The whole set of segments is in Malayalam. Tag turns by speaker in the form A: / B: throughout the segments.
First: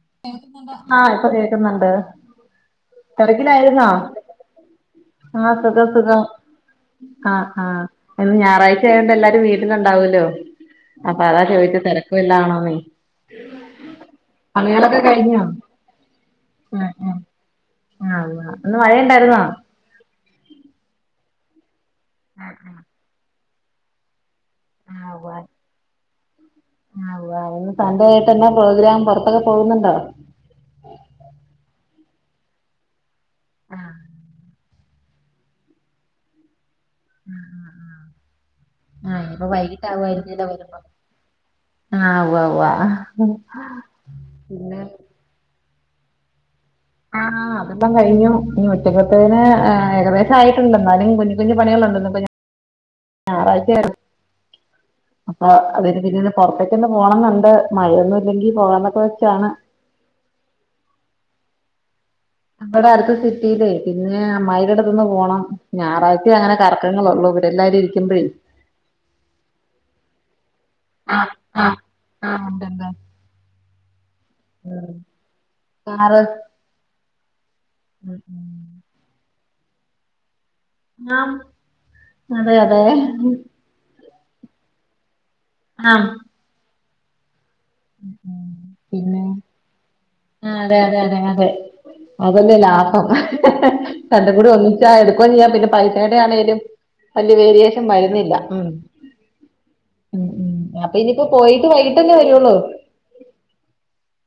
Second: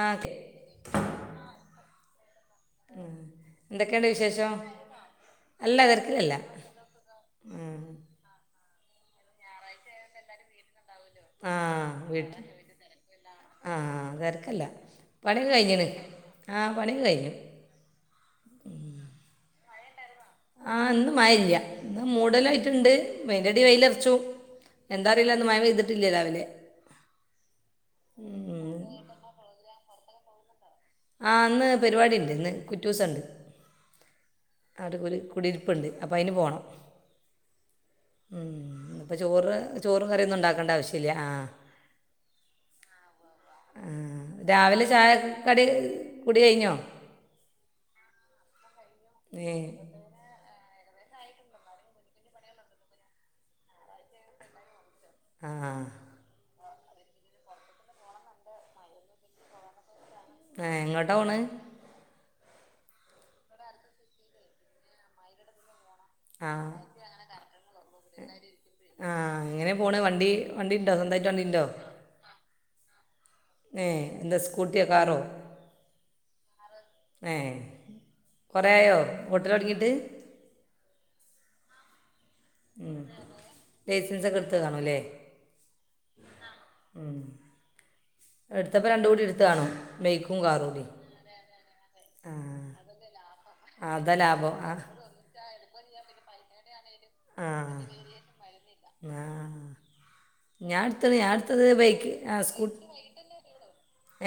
A: ആഹ്
B: കേക്കുന്നുണ്ടോ ആഹ് ഇപ്പൊ കേക്കുന്നുണ്ട്
A: ഉം എന്തൊക്കെയിണ്ട് വിശേഷം
B: ആഹ്
A: അല്ല
B: സുഖം സുഖം
A: തിരക്കിലല്ല
B: ആഹ് ആഹ് ഇന്ന് ഞായറാഴ്ച്ചായോണ്ട് എല്ലാരും വീ ട്ടിലിണ്ടാവല്ലോ അപ്പ അതാ ചോദിച്ചേ തിരക്ക് വെല്ലോം ആണോന്നെ
A: ആഹ് തിരക്കല്ല
B: കഴിഞ്ഞോ
A: പണി കഴിഞ്ഞിണ് ആഹ് പണി കഴിഞ്ഞു
B: ആഹ് ഇന്ന് മഴെണ്ടായിരുന്നോ
A: ആഹ് ഇന്ന് മഴയില്ല ഇന്ന് മൂഡലായിട്ടിണ്ട് വെയ്ന്റെടെ വെയിലൊറച്ചു
B: ആഹ് ഉവ്വ
A: എന്താറിയില്ലാന്ന് മയ ചെയ്തിട്ടില്ലാ രാവിലെ
B: ആഹ് ഉവ്വാ ഇന്ന് സൺ‌ഡേ ആയിട്ട് എന്നാ
A: ഉം.
B: പ്രോഗ്രാം പൊറത്തൊക്കെ പോവുന്നുണ്ടോ
A: ആഹ് ഇന്ന് പരിപാടീണ്ട് ഇന്ന് കുറ്റൂസെണ്ട്
B: ആഹ്
A: [unintelligible] കുടീരിപ്പെണ്ട് അപ്പ അതിന് പോണം
B: ആഹ്
A: ഉം അപ്പൊ
B: ഇനിയിപ്പോ
A: ചോറ് ചോറ് കറിയൊന്നും
B: വൈകിട്ടാവുമായിരിക്കുവല്ലോ
A: ഇണ്ടാക്കേണ്ട
B: വരുമ്പോ
A: ആവശ്യല്ല ആഹ്
B: ആഹ് ഉവ്വാ ഉവ്വാ
A: ആഹ് രാവിലെ ചായ ക്കടി കുടി കയിഞ്ഞോ
B: ആഹ് അതെല്ലാം കഴിഞ്ഞു ഇനി ഉച്ചക്കത്തേന്
A: ഏ
B: ഏഹ് ഏകദേ ശായിട്ടുണ്ട് എന്നാലും കുഞ്ഞു കുഞ്ഞു പണികളുണ്ട് ഇന്നിപ്പ ഞായറാഴ്ച്ച അപ്പ
A: ആ
B: അതിന് പിന്നീട് പൊറത്തേക്കൊന്ന് പോണംന്നെണ്ട് മഴയൊന്നും ഇല്ലെങ്കി പോകാന്നൊക്കെ വെച്ചാണ്
A: ആഹ് എങ്ങോട്ടാ പോണ്
B: ഇവടടുത്ത് സിറ്റീല്ലേ പിന്നേ അമ്മായീടടുത്തൊന്ന് പോണം ഞായറാഴ് ച്ചേ
A: ആ
B: അങ്ങനെ കറക്കങ്ങളൊള്ളൂ ഇവടെല്ലാരും ഇരിക്കുമ്പഴേ
A: ആഹ് എങ്ങനെ പോണ് വണ്ടി വണ്ടിണ്ടൊ സ്വന്തായിട്ട്
B: ആഹ്
A: വണ്ടിണ്ടൊ
B: ആഹ് ആഹ് ഉണ്ടൊണ്ട്
A: ഏഹ് എന്താ സ്കൂട്ടിയോ കാറോ
B: കാറ്
A: കാറ് ഏഹ് കൊറേയായോ ഓട്ടല് തൊടങ്ങീട്ട്
B: ങാഹ് അതെ അതെ
A: ലൈസൻസക്കെ എടുത്തത് കാണൂല്ലേ
B: ആഹ്
A: ഉം എടുത്തപ്പം രണ്ടൂടി
B: പിന്നെ
A: എട്ത്ത് കാണും ബെയ്ക്കും കാറും
B: അതെ
A: കൂടി
B: അതെ അതെ അതെ
A: ആ
B: അതല്ലെ ലാഭം
A: ആ, അതാ
B: രണ്ടും കൂടി
A: ലാഭം ആ
B: ഒന്നിച്ചാ എടുക്ക്വാം ചെയ്യാ പിന്നെ പൈസേടെ ആണേലും വല്ല്യ
A: ആ
B: വേരിയേഷൻ വര്ന്നില്ലാ ഉം
A: ആ
B: ഉം ഉം
A: ഞാൻ
B: അപ്പൊ
A: എടുത്തത്
B: ഇനിയിപ്പൊ
A: ഞാൻ എടുത്തത്
B: പോയിട്ട്
A: ബൈക്ക്
B: വൈകിട്ടല്ലെ വരൊള്ളു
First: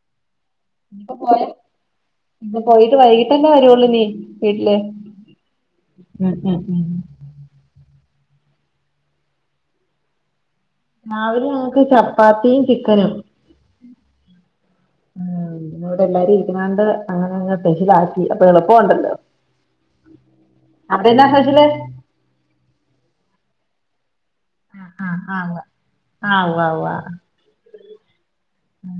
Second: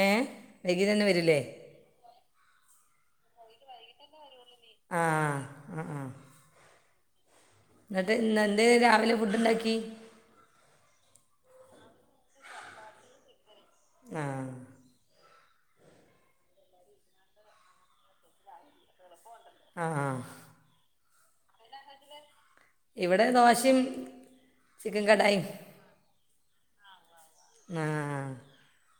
A: എഹ് [unintelligible] വരൂല്ലേ
B: ഇന്നി പോയിട്ട് വൈകിട്ടന്നെ വരോള്ളിനി വീട്ടില്
A: ആ
B: ഉം ഉം
A: എന്നട്ട് ഇന്ന് എന്തേ രാവിലെ ഫുഡ് ഇണ്ടാക്കി
B: രാവിലെ ഞങ്ങക്ക് ചപ്പാത്തിയും ചിക്കനും
A: ആഹ്
B: ആഹ് ഇന്നവിടെ എല്ലാരും ഇരിക്കണോണ്ട് അങ്ങനങ്ങ് സ്പെഷ്യലാക്കി അപ്പൊ എളുപ്പോണ്ടല്ലോ
A: ആഹ് ആഹ്
B: അപ്പേ എന്നാ സ്പെഷ്യല്
A: ഇവടെ ദോശയും
B: ആഹ്
A: ചിക്കൻ
B: ആഹ്
A: കടായും
B: ആവ്യാ ആവ്യാ ആവ്യാ
A: ആഹ്
B: ഉം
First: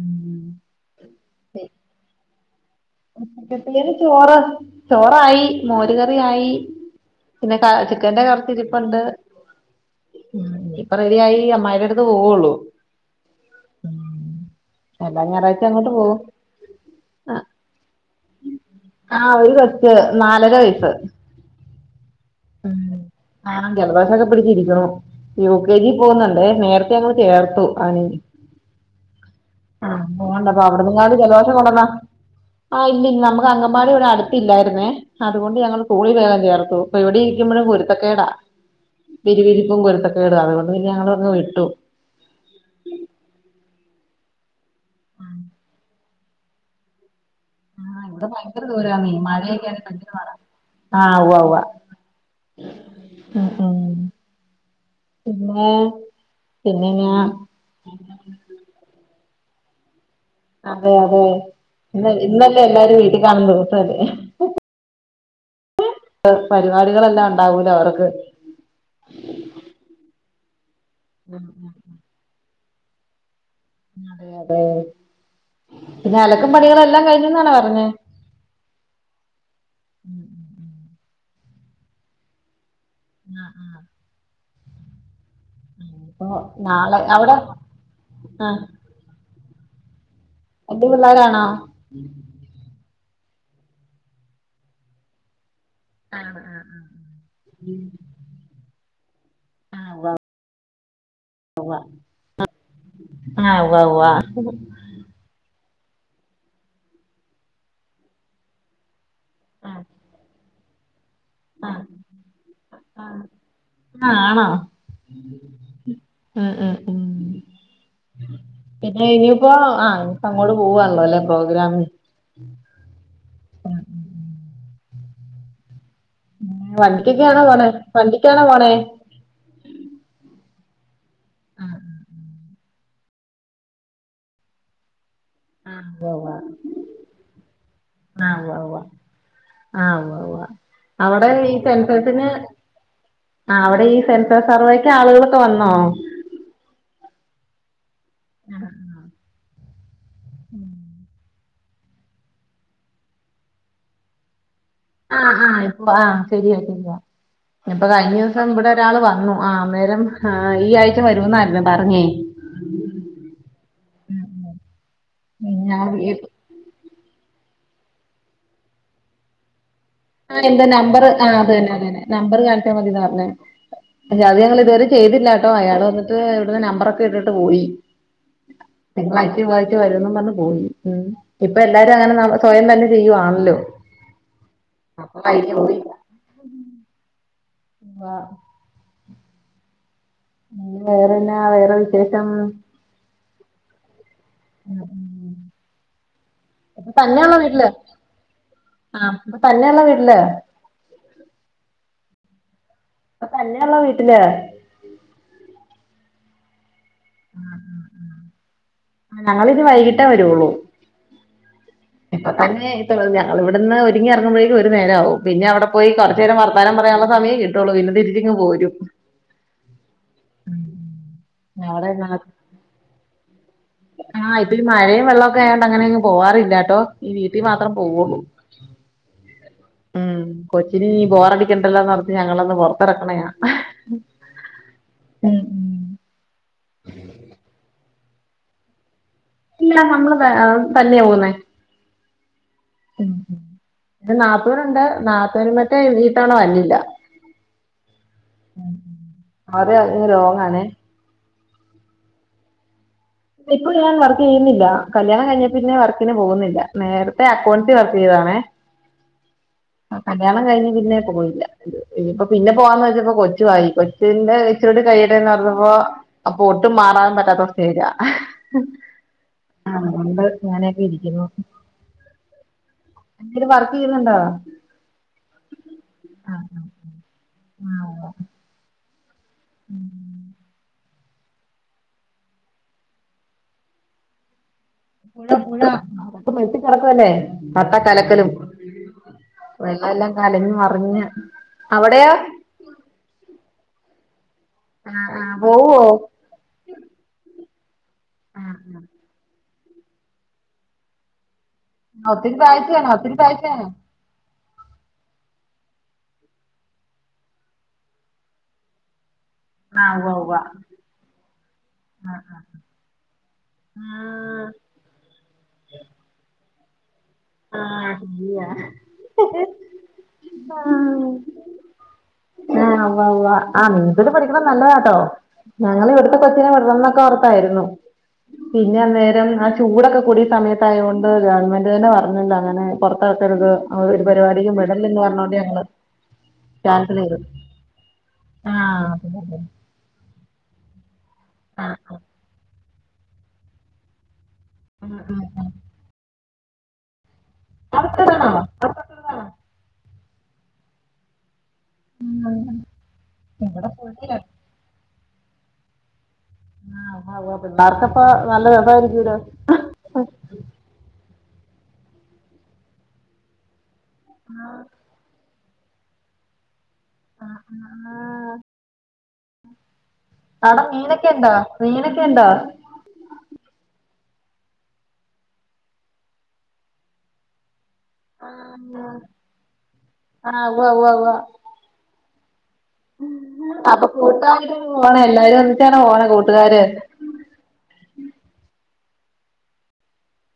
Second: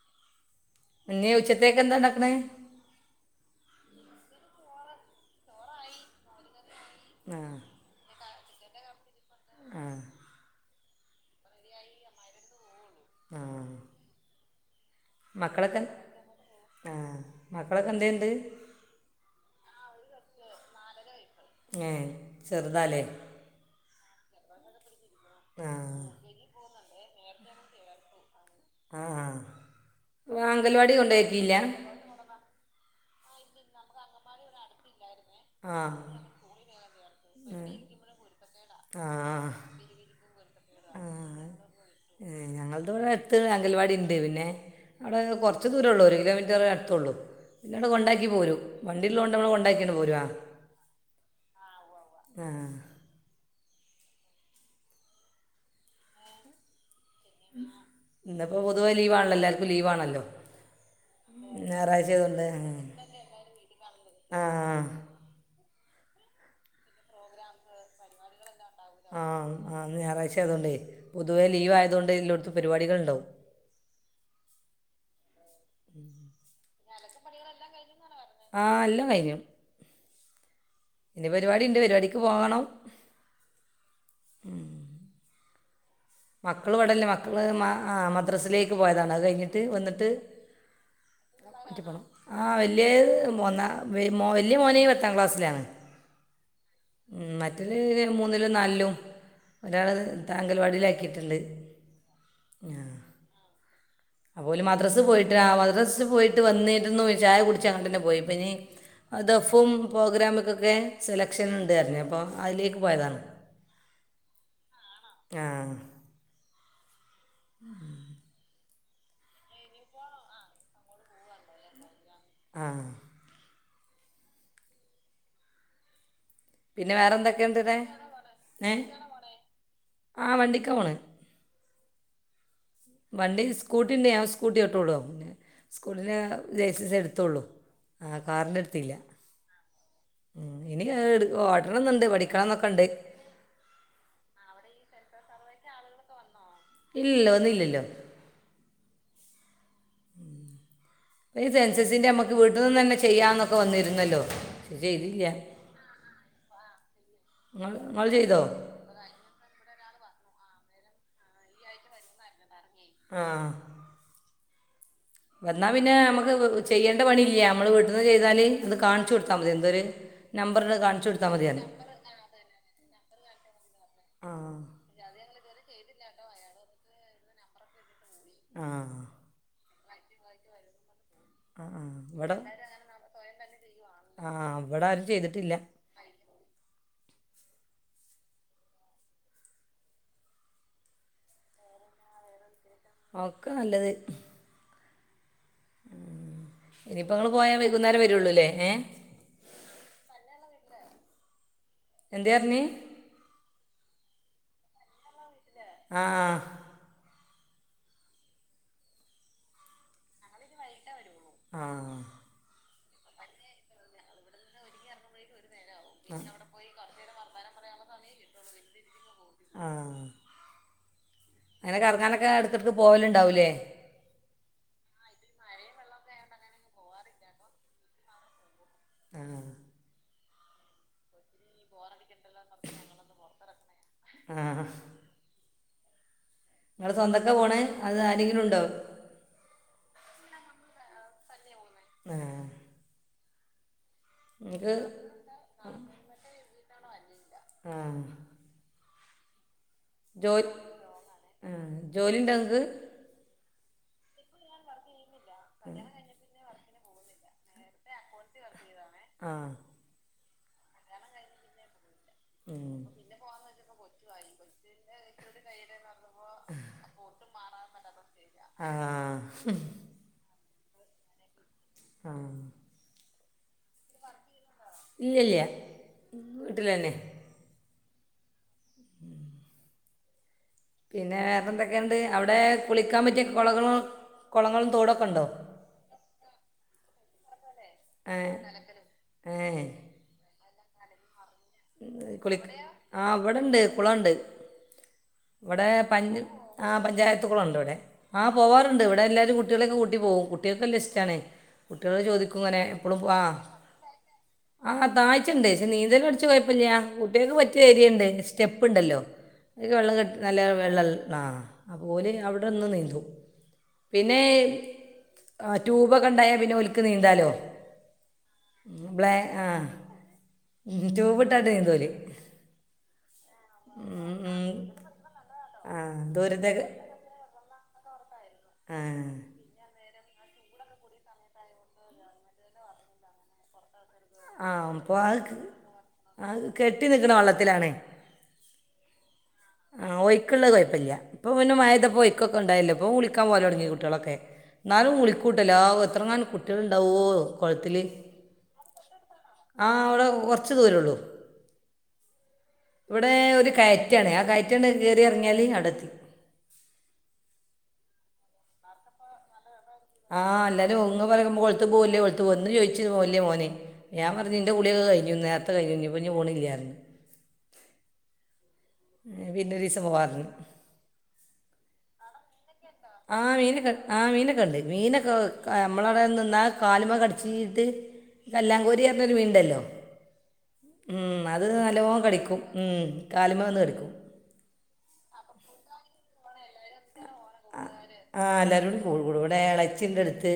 A: ഇന്നേ ഉച്ചത്തേക്ക് എന്താ ഒണ്ടാക്കന്നേ
B: ഉച്ചത്തേക്ക് ചോറ് ചോറായി മോര് കറിയായി
A: ആ
B: പിന്നെ ക ചിക്കന്റെ കറി ഇരിപ്പുണ്ട്
A: ആ
B: ഉം ഇപ്പെ റെഡി ആയി അമ്മായിടെ എടുത്ത് പോവുള്ളൂ
A: ആഹ്
B: ഉം എല്ലാ ഞായറാഴ്ച
A: മക്കളൊക്കെ
B: അങ്ങോട്ട് പോകും
A: ആഹ് മക്കളൊക്കെ എന്തേ
B: ആഹ് ഒര് കൊച്ച് നാലര വയസ്സ്
A: ഹേ ചെറുതാ
B: ഉം
A: അല്ലെ
B: ആഹ് ജലദോഷോക്കേ പിടിച്ച് ഇരിക്ക്യാണു യു
A: ആ
B: കെ ജി പോകുന്നോണ്ട് നേരത്തെ ഞങ്ങള് ചേർത്തു
A: ആഹ്
B: ആഹ് [unintelligible] അപ്പൊ അവടെ ന്നങാണ്ടോ ജലദോഷം കൊണ്ടാന്നാ ആഹ് ഇല്ല ഇല്ല നമ്മക്ക് അങ്കംമ്പാടി ഇവടെ അടുത്ത് ഇല്ലാരുന്നേ അത് കൊണ്ട്
A: ആ
B: ഞങ്ങള് സ്കൂളി വേഗം ചേർത്തു അപ്പൊ ഇവടെ ഇരിക്കുമ്പോഴും കുരുത്തേക്കേടാ
A: ആ
B: വിരിവിരിപ്പും കുരുത്തക്കേട് അത് കൊണ്ട് പിന്നെ ഞളങ്ങ് വിട്ടു
A: ഞങ്ങൾ ത് ഇവടെ അടുത്ത് അങ്കൽവാടി ഇണ്ട് പിന്നെ അവടെകൊറച്ച് ദൂരേ ഒള്ളൂ ഒര് കിലോമീ മേ അടുത്ത് ഉള്ളൂ പിന്നാ അവടെ
B: ആഹ് ഇവിടെ
A: കൊണ്ടാക്കി പോരും
B: ഭയങ്കര ദൂരാന്നേ
A: വണ്ടില്ലോണ്ട് കൊണ്ട് നമ്മള്
B: മഴയൊക്കെ
A: കൊണ്ടാക്കീ
B: ആണെ
A: ഇണ്ട് ഇങ്ങട്
B: ഭയങ്കര
A: പോരു ആഹ്
B: പാടാ ആഹ് ഉവ്വാ ഉവ്വാ
A: ആഹ്
B: ഉം ഉം പിന്നെ പിന്നെ എങ്ങ്യാ
A: ഇന്ന് ഇപ്പോ പൊതുവേ ലീവ് ആണ് എല്ലാർക്കും ലീവാണാ അല്ലോ
B: അതെ അതെ ഇന്ന് ഇന്നല്ലേ എല്ലാരും വീട്ടി കാണുന്നാ ദിവസം അല്ലേ
A: ആ
B: പരിപാടികളെല്ലാം ഒണ്ടാവൂല്ലോ അവർക്ക്
A: ആഹ ആഹ് ഇന്ന് ഞായറാഴ്ച അയത് കൊണ്ടേ
B: ഉം
A: പൊതുവേ
B: ഉം
A: ലീവ് ആയത് കൊണ്ട് എല്ലോട്ത്തും പരിപാടികൾ ഇണ്ടാവും
B: അതെ അതെ പിന്നെ അലക്കും പണികളും എല്ലാം കയിഞ്ഞന്നാണോ പറഞ്ഞേ
A: ആഹ് എല്ലാം കയിഞ്ഞു
B: ഉം ഉം ഉം
A: ഇനി പരിപാടി ഇണ്ട് പരിപാടിക്ക് പോണം
B: ആഹ് ആഹ്
A: ഉം
B: ആഹ്
A: മക്കള് ഇവട ഇല്ല മക്കള് ആഹ്
B: ആഹ്
A: മദ്രാസലേക്ക് പോയതാണ് അത് കയിഞ്ഞിട്ട് വന്നിട്ട്
B: വല്യ പിള്ളോരാണോ
A: [unintelligible] ആഹ് വല്ല്യയാ ഒന്ന് വല്ല്യയാ മോന് പത്താം ക്ലാസ്സിലാണ്
B: ആ ആ ആ
A: ഉം മറ്റല് മൂന്നിലും നാലിലും
B: ആഹ്
A: ഒരാള്
B: ഉവ്വ
A: താങ്കൽവാടിയിലാക്കിയിട്ടുണ്ട്.
B: അ വവ്വാ
A: അപ്പോല് മദ്രസ് പോയിട്ട് ആ മദ്രസ്ൽ പോയിട്ട് വന്നിരുന്ന് ചായ കുടിച്ചങ്ങട്ട്ന്നെ പോയിപ്പനി അ ദഫും
B: ആഹ്
A: പ്രോഗ്രാമക്കൊക്കെ സെലക്ഷൻ ഉണ്ട് പറഞ് അപ്പൊ അയ്ലേക്ക് പോയതാണ്.
B: ആ ആണോ
A: ആ
B: ആ അ ഉം പിന്നെ ഇനിയിപ്പോ ആ പ്പോ അങ്ങോട്ട് പോവണല്ലോ ല്ലെ പ്രോഗ്രാമ്ന്
A: ആഹ് പിന്നെ
B: വണ്ടിക്കൊക്കെയാണോ പോണേ
A: വേറെന്തൊക്കെയുണ്ട്ന്നെ
B: വണ്ടിക്കാണോ പോണേ
A: ഏഹ് ആ വണ്ടിക്ക പോണ്
B: ആഹ്
A: വണ്ടി സ്കൂട്ടിയുണ്ട് ഞാൻ സ്കൂട്ടി ഓട്ടി [unintelligible] ചോള്
B: ആഹ് ഉവ്വ
A: സ്കൂട്ടിന്റെ
B: ഉവ്വ
A: ലൈസെൻസ് എടുത്തോള്ളു ആ
B: ആഹ് ഉവ്വ
A: കാറിന്റെ
B: ഉവ്വ
A: എടുത്തില്ല
B: ആഹ് ഉവ്വ ഉവ്വ
A: ഉം ഇനി
B: അവിടെ ഈ
A: ഓടണന്നുണ്ട്
B: സെൻസസിന്
A: പഠിക്കണംന്നൊക്കെണ്ട്.
B: ആഹ് അവിടെ ഈ സെൻസർ സർവേക്ക് ആളുകളൊക്കെ വന്നോ
A: ഇല്ലയില്ല വന്നില്ലല്ലോ
B: [inaudible] ഉം [inaudible]
A: ഈ സെൻസസിന്റെ നമ്മക്ക് വീട്ടിനിന്ന് തന്നെ ചെയ്യാന്നൊക്കെ വന്നിര്ന്നല്ലോ
B: ആഹ് ആഹ് ഇപ്പ ആ ശരിയായിട്ടില്ല ഇപ്പ
A: നിങ്ങൾ
B: കഴിഞ്ഞ
A: ചെയ്തോ
B: ദെവസം ഇവിടെ- ഒരാള് വന്നു ആ അന്നേരം ഈ ആഴ്ച വരുവന്നായിരുന്നു പറഞ്ഞേ
A: ആഹ്
B: ഉം ഉം
A: എന്നാ പിന്നെ നമക്ക്- ചെയ്യേണ്ട പണി ഇല്ല നമ്മള് വീട്ടിന്ന് ചെയ്താല് അത് കാണിച്ചു കൊടുത്താൽ മതി എന്തൊരു-
B: ആ എന്റെ
A: നമ്പറിന്
B: നമ്പറ്
A: കാണിച്ചു കൊടുത്താൽ
B: ആഹ് അത്
A: മതിയാണ്
B: തന്നെ അത് തന്നെ നമ്പറ് കാണിച്ചാ മതിന്നാ പറഞ്ഞെ അത്
A: ആ
B: ഞങ്ങള് ഇതുവരെ ചെയ്തില്ലാട്ടോ അയാള് വന്നിട്ട് ഇവിടുന്ന് നമ്പറൊക്കെ ഇട്ടിട്ട് പോയി
A: ആ
B: തിങ്കളാഴ്ച്ച ചൊവ്വാഴ്ച വരുംയെന്ന് പറഞ് പോയി ഉം ഇപ്പൊ
A: ആ ആ
B: എല്ലാരും അങ്ങനെ ന സ്വയം തന്നെ ചെയ്യുവാണല്ലോ
A: ആഹ് ഇവടെ ആരും
B: അപ്പൊ
A: ചെയ്തിട്ടില്ല.
B: അയിന് വ [unintelligible] വേറെന്നാ വേറെ വിശേഷം
A: ഒക്കെ നല്ലത്
B: ഉം ഉം ഇപ്പൊ
A: ഇനിയിപ്പ നിങ്ങള്
B: തന്നെയുള്ള
A: പോയാ വൈകുന്നേരം വരുള്ളൂല്ലേ ഏ
B: പ തന്നെള്ള വീടല്ലേ [unintelligible]
A: എന്താ പറഞ്ഞെ
B: ഇപ്പൊ തന്നെയുള്ള വീട്ടിലാ
A: ആഹ്
B: ആഹ് ഞങ്ങള് ഇനി വൈകിട്ടേ വരുള്ളൂ
A: ആഹ്
B: ഇപ്പൊ തന്നെ പോ [unintelligible] ഞാ വിടുന്ന് ഒരുങ്ങി എറങ്ങുമ്പോഴേക്കും ഒരു നേരാവും പിന്നെ അവടെ പോയി കൊച്ച് നേരം വർത്താനം പറയാനുള്ള സമയേ കിട്ടുള്ളൂ പിന്നെ തിരിച്ചിങ്ങ് പോരും
A: ആഹ്
B: ഉം, ഉം.
A: ഇങ്ങനെ
B: അവിടെ
A: കറങ്ങാനൊക്കെ എടക്ക് യെടക്ക് പോവല് ഇണ്ടാവുല്ലേ
B: ആഹ് ഇപ്പൊ ഈ മഴയും വെള്ളക്കെ ആയോണ്ട് അങ്ങനെങ് പോവാറില്ലട്ടോ ഈ വീട്ടിൽ മാത്രം പോവൊള്ളൂ
A: ആ
B: ഉം കൊച്ചിനിനീ ബോറടി- കിണ്ടല്ലോ ഓർത്ത് ഞങ്ങളൊന്ന് പൊറത്തിറങ്ങണെയാ
A: ആ നിങ്ങള് സ്വന്തക്കാ പോണേ അതൊ ആരെങ്കിലും ഉണ്ടോ
B: ഇല്ല നമ്മള് തന്നെയാ പോന്നെ
A: ആഹ്
B: ഉം പിന്നെ
A: നിങ്ങൾക്ക്
B: നാത്തൂന്നുണ്ട് നാത്തൂന് മറ്റേ വീട്ടാണ [unintelligible] വന്നില്ല
A: ആ
B: അതെ അങ്ങ് ലോങ്ങാണേ
A: ആഹ് ജോലി ഇണ്ടോ നിങ്ങക്ക്
B: ഇപ്പ ഞാൻ വർക്ക് ചെയ്യുന്നില്ല കല്യാണം കഴിഞ്ഞേ പിന്നെ വർക്ക്- പിന്നെ പോകുന്നില്ല നേരത്തെ അക്കൗസി വർക്ക് ചെയ്തതാണേ
A: ആഹ്
B: ആഹ് കല്യാണം കഴിഞ്ഞ് പിന്നെ പോയില്ല ഇനിയിപ്പോ പിന്നെ
A: ഉം.
B: പോവാന്ന് വെച്ചപ്പോ കൊച്ചുംയായി കൊച്ചിന്റെ ഇച്ചുരുടെ കഴിയട്ടെ എന്നോർത്തപ്പോ - അപ്പൊ ഒട്ടും മാരാൻ പറ്റാത്ത ഒരു സ്റ്റേജാ
A: ആ
B: ആണ് ഉണ്ട് ഞാനൊക്കെ ഇരിക്കുന്നു
A: ആ
B: എന്നെങ്കിലും വർക്കീയുന്നുണ്ടോ
A: ഇല്ലല്ല്യ ഇല്ലന്നെ [unintelligible] പിന്നെ വേറെ എന്തൊക്കെണ്ട് അവിടെ കുളിക്കാൻ പറ്റിയ കൊളകളും കൊളങ്ങളും തോട
B: പുഴ പുഴ അഹ് മെത്തി കിടക്കല്ലേ കത്ത കലക്കലും
A: ഏഹ്
B: കലഞ്ഞു മറിഞ്ഞ് അവിടെയോ
A: കുളിക്ക് ആഹ് ഇവിടെണ്ട് കുളണ്ട്
B: ആ ആ
A: ഇവിടെ
B: പോവോ
A: പഞ്ച ആ പഞ്ചായത്തുകളണ്ട് ഇവടെ ആഹ് പോവാറുണ്ട് ഇവിടെ എല്ലാവരും കുട്ട്യാളൊക്കെ കൂട്ടി പോവും കുട്ട്യാക്കല്ലഇഷ്ടണേ കുട്ട്യാള്
B: ഒത്തിരി
A: ചോദിക്കുംങ്ങനെ
B: താഴ്ചയാണ്
A: എപ്പളും
B: ഒത്തിരി
A: ആഹ്
B: താഴ്ചയാണ്
A: ആഹ് താഴ്ച്ചെണ്ട് പക്ഷെ നീന്തല് പടിച്ചാ കൊഴപ്പല്ലാ കുട്ട്യാക്ക് പറ്റ്യാ ഏരിയണ്ട് സ്റ്റെപ്പുണ്ടല്ലോ
B: ആ ഉവ്വ ഉവ്വ
A: [unintelligible] ആഹ് അപ്പോ ഓല് അവിടെന്ന് നീന്തും പിന്നെ ആഹ് ട്യുബോക്കെ ഇണ്ടായാ പിന്നെ ഓല്ക്ക് നീന്താലോ
B: ആ ശരിയാ
A: ബ്ലേ ആഹ് ട്യൂബ് ഇട്ടാട്ട് നീന്തോല്
B: ആഹ് ഉവ്വ വ്വ ആഹ് നീന്തല്
A: ഉം,
B: പഠിക്കണേ
A: ഉം.
B: നല്ലതാട്ടോ
A: ആ
B: ഞങ്ങളെ ഇവിടുഞ്ഞെകൊച്ച
A: ദൂരത്തേക്ക്
B: വെള്ളം [unintelligible]
A: ആ
B: പിന്നെ അന്നേരം ചൂടൊക്കെ കൂടി സമയത്തായോണ്ട് ഗവൺമെന്റെന്നെ പറഞ്ഞിട്ടങ്ങനെ പുറത്താക്കരുത് അവള് ഒരു
A: ആ
B: പരിപാടിക്കും
A: അപ്പോൾ
B: വിടല്ലെന്ന്
A: അത്
B: പറഞ്ഞോണ്ട്
A: ക-
B: ഞങ്ങള്
A: ആ, കെട്ടി നിൽക്കുന്ന
B: കാൻസലീതു
A: വെള്ളത്തിലാണ്
B: ആഹ്
A: ആഹ് ഒയ്ക്ക്ള്ളത് കൊഴപ്പ്യല്ല ഇപ്പൊ പിന്നെ മയതപ്പോ ഒയ്ക്കൊക്കെ ഇണ്ടായല്ലോ ഇപ്പൊ കുളിക്കാൻ പോവലൊടങ്ങി കുട്ട്യാളൊക്കെ എന്നാലും കുളിക്കൂട്ടല്ലോ എത്രങ്ങാനും കുട്ട്യാള്ണ്ടാവോ കൊളത്തില്
B: അടുത്തതാണോ അടുത്തതാണോ
A: ആഹ് അവിടെ കൊറച്ച് ദൂരൊള്ളു ഇവിടെ ഒരു
B: ഇവിടെ
A: കയറ്റാണ് ആഹ് കയറ്റണ് ക്കേറി അങ്ങ്യാല് അവടെത്തി
B: ആഹ് പിള്ളാർക്കപ്പ നല്ല രസായിരിക്കോലോ
A: ആഹ് അല്ലാരും ഉങ്ങപറഴ്മ്പോ കൊളത്ത്ക്കോവല്ലേ കൊളത്ത് പോ ഇന്ന് ചോയിച്ച് വെല്ല്യേമോനെയ് ഞാൻപറഞ്ഞ് എന്റെ കുളികൊ കഴിഞ്ഞു നേരത്തെ കഴിഞ്ഞു ഇനിപോനി പോന്നില്ല
B: ആഹ്
A: പിന്നൊരീസം പോവാർന്നു
B: ണ്ടൊ മീനൊക്കെഇണ്ടാ
A: ആഹ് മീനൊക്കെ ആഹ് മീനൊക്കെണ്ട് മീനൊക്കെ നമ്മളവടെനിന്നാ കാലുമ്മ കടിച്ചീട്ട് വെല്ലാകോരിന്നറഞ്ഞൊരു മീന്ണ്ടല്ലോ
B: ആഹ് ഉവ്വ ഉവ്വ ഉവ്വ
A: ഉം അ അത് നല്ലോ കടിക്കും കാല്മെ വാ ന്ന് കടിക്കും
B: [unintelligible] പോണെ എല്ലാരും ഒന്നിച്ചാണോ പോണേ കൂട്ടുകാര്
A: ആഹ് ആല്ലാരുംകൂടികൂടുംകൂടും ഇവിടെ എളേച്ചിണ്ടെട്ത്ത്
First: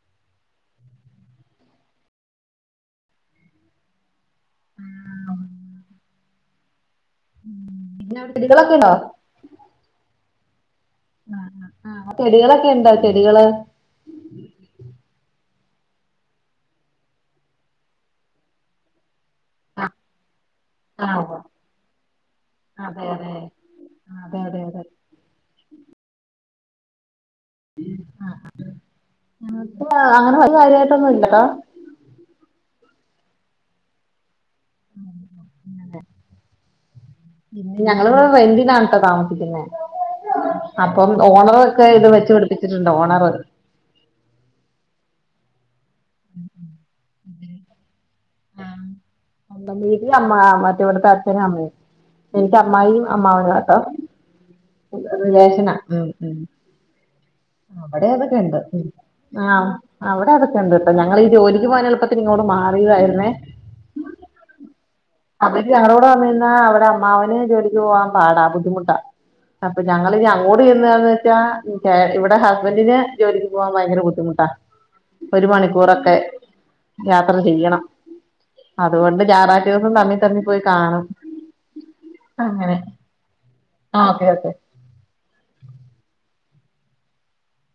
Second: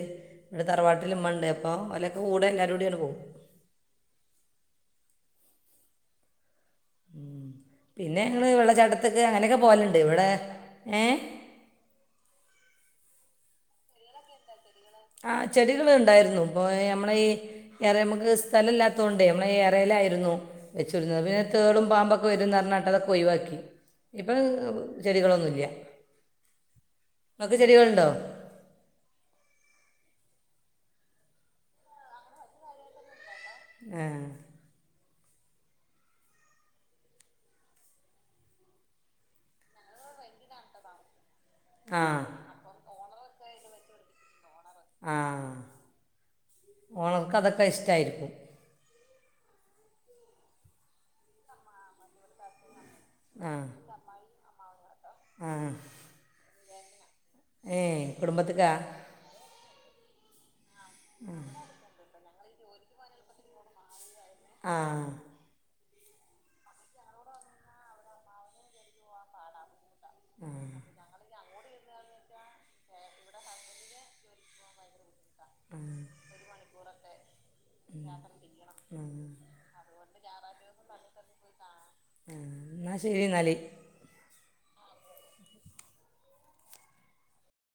A: പിന്നെ തറവാട്ടില് ഇമ്മ ണ്ട് അപ്പോ അലൊക്കെ കൂടെ എല്ലാരുട്യപോവും
B: മ്
A: ഉം പിന്നെ
B: അവിടെ
A: ഞങ്ങള്
B: ചെടികളൊക്കെ ഉണ്ടോ
A: വെള്ളച്ചട്ടത്ത്ക്ക് അങ്ങനെയൊക്കെ പോവല്ണ്ട് ഇവിടെ ഏഹ്
B: ആഹ് ചെടികളൊക്കെ ഇണ്ടോ ചെടികള്
A: ആഹ് ചെടികൾ ഉണ്ടായിരുന്നു ഇപ്പോൾ നമ്മള ഈ വറെ നമുക്ക് സ്ഥലം ഇല്ലാത്തോണ്ടാ നമ്മളെ ഏറെയിലായിരുന്നു
B: ആഹ്
A: വെച്ചിരുന്നത്
B: ഉവ്വ
A: പിന്നെ തേളും പാമ്പൊക്കെ വരുംഞ്ഞാട്ട്
B: അതെ
A: അതൊക്കെ
B: അതെ
A: ഒഴിവാക്കി ഇപ്പൊ
B: അതെ അതെ അതെ
A: ചെടികളൊന്നുല്ല
B: ആക്ക് അങ്ങനെ കാര്യമായിട്ടൊന്നുംല്ലോ
A: [unintelligible]
B: [unintelligible] ഞങ്ങളിവിടെ റെന്തിനാണ്ട്ടോ താമസിക്കുന്നെ അപ്പം ഓണർ ഒക്കെ
A: ആ
B: ഇത് വെച്ച് പിടിപ്പിച്ചിട്ടുണ്ട് ഓണർ
A: ആഹ് ഓണർക് അതൊക്കെ ഇഷ്ടമായിരിക്കും
B: അമ്മ മറ്റേവിടുത്തെ അച്ഛനും അമ്മയും എനിക്ക് അമ്മായിയും
A: ആ
B: അമ്മാവള്ളാട്ടോ
A: ആ
B: റിലേഷനാ
A: ഏ
B: അവിടെ അതൊക്കെ ഉണ്ട്
A: കുടുംബത്തിലേക്കാ
B: ആ അവിടെ അതൊക്കെ ഉണ്ട് ഞങ്ങൾ ഇ ജോലിക്ക് പോവാ എളുപ്പത്തിൽ... ഇങ്ങോട്ട് മാറിയതായിരുന്നേ
A: ആഹ്
B: അവര് ഞങ്ങളുടെ കൂടെ വന്ന് നിന്നാൽ അവിടെ അമ്മാവന് ജോലിക്ക് പോകാൻ പാടാ ബുദ്ധിമുട്ടാ അപ്പൊ ഞങ്ങൾ അങ്ങോട്ട് ചെയുന്നന്ന് വെച്ചാ ഇവിടെ എന്റെ ഹസ്ബന്റിന് ജോലിക്ക് പോവാൻ ഭയങ്കര ബുദ്ധിമുട്ടാ ഒരു മണിക്കൂറൊക്കെ യാത്ര ചെയ്യണം അതുകൊണ്ട് ഞറായിച ദിവസും തമ്മി തമ്മിൽ പോയി കാണും
A: ആ
B: അങ്ങനെ
A: എന്നാൽ ശരി എന്നാൽ
B: ആ അതെ അതെ